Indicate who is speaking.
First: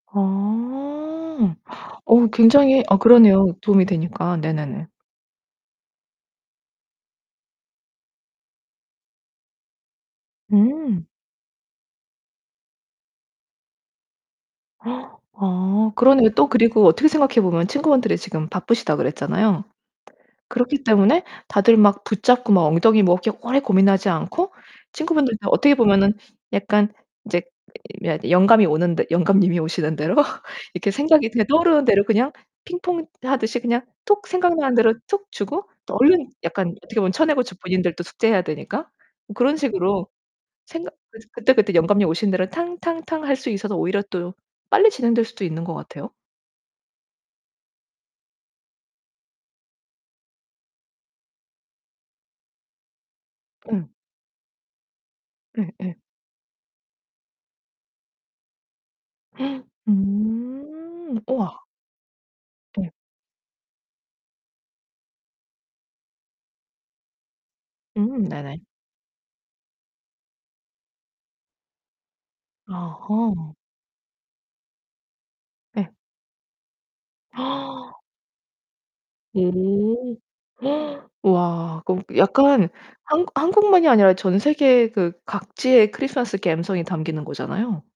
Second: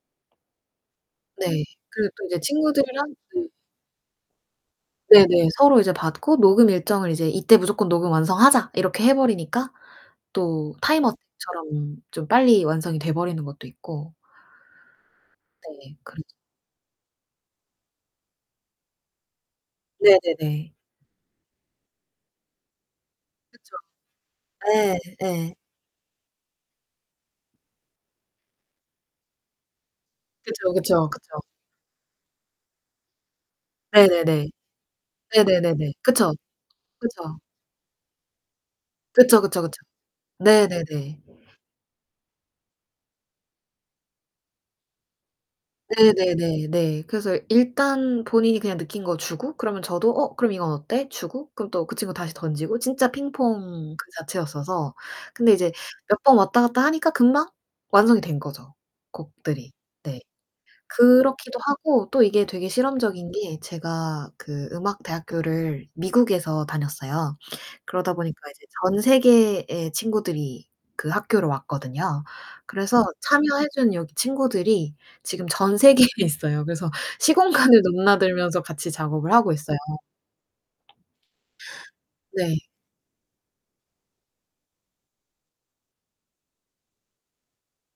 Speaker 1: 어.
Speaker 2: 네. 그리고 또
Speaker 1: 어
Speaker 2: 이제
Speaker 1: 굉장히 아
Speaker 2: 친구들이랑 그
Speaker 1: 그러네요, 도움이 되니까. 네네네.
Speaker 2: 네네. 서로 이제 받고 녹음 일정을 이제 '이때 무조건 녹음 완성하자.' 이렇게 해 버리니까 또
Speaker 1: 음.
Speaker 2: 타임어택처럼 좀 빨리 완성이 돼 버리는 것도 있고
Speaker 1: 아
Speaker 2: 네. 그
Speaker 1: 그러네요. 또 그리고 어떻게 생각해 보면 친구분들이 지금 바쁘시다 그랬잖아요.
Speaker 2: 네 네네.
Speaker 1: 그렇기 때문에 다들 막 붙잡고 막 엉덩이 뭐 그렇게 오래
Speaker 2: 그쵸.
Speaker 1: 고민하지 않고
Speaker 2: 네.
Speaker 1: 친구분들도
Speaker 2: 예.
Speaker 1: 어떻게 보면은 약간 인제 이 며 영감이 오는 듯 영감님이 오시는 대로
Speaker 2: 그쵸,
Speaker 1: 이렇게
Speaker 2: 그쵸,
Speaker 1: 생각이
Speaker 2: 그죠.
Speaker 1: 그냥 떠오르는 대로 그냥 핑퐁하듯이 그냥
Speaker 2: 네
Speaker 1: 톡
Speaker 2: 네네.
Speaker 1: 생각나는 대로 톡
Speaker 2: 네
Speaker 1: 주고
Speaker 2: 네네네.
Speaker 1: 또 얼른
Speaker 2: 그쵸.
Speaker 1: 약간 어떻게 보면
Speaker 2: 그쵸.
Speaker 1: 쳐내고 본인들도 숙제해야 되니까 뭐
Speaker 2: 그쵸,
Speaker 1: 그런
Speaker 2: 그쵸, 그쵸.
Speaker 1: 식으로
Speaker 2: 네
Speaker 1: 생각
Speaker 2: 네네.
Speaker 1: 그래서 그때그때 영감님 오시는 대로 탕 탕 탕 할 수 있어서 오히려 또 빨리 진행될 수도 있는 것 같아요.
Speaker 2: 네 네네 네. 그래서 일단 본인이 그냥 느낀 거 주고 그러면 저도 "어 그럼 이건 어때?" 주고 그럼 또 그 친구 다시 던지고 진짜
Speaker 1: 예.
Speaker 2: 핑퐁 그 자체였어서 근데
Speaker 1: 네
Speaker 2: 이제
Speaker 1: 예.
Speaker 2: 몇 번 왔다갔다 하니까 금방 완성이 된 거죠, 곡들이. 네.
Speaker 1: 음
Speaker 2: 그렇기도
Speaker 1: 우와.
Speaker 2: 하고 또 이게 되게
Speaker 1: 네.
Speaker 2: 실험적인 게 제가 그 음악 대학교를 미국에서 다녔어요. 그러다
Speaker 1: 음
Speaker 2: 보니까
Speaker 1: 네네.
Speaker 2: 이제 전 세계의 친구들이 그 학교로 왔거든요. 그래서
Speaker 1: 아하.
Speaker 2: 참여해 준 여기 친구들이 지금 전
Speaker 1: 예.
Speaker 2: 세계에 있어요. 그래서 시공간을 넘나들면서 같이 작업을 하고 있어요.
Speaker 1: 오. 와 그 어
Speaker 2: 네.
Speaker 1: 약간 한국 한국만이 아니라 전 세계 그 각지의 크리스마스 갬성이 담기는 거잖아요.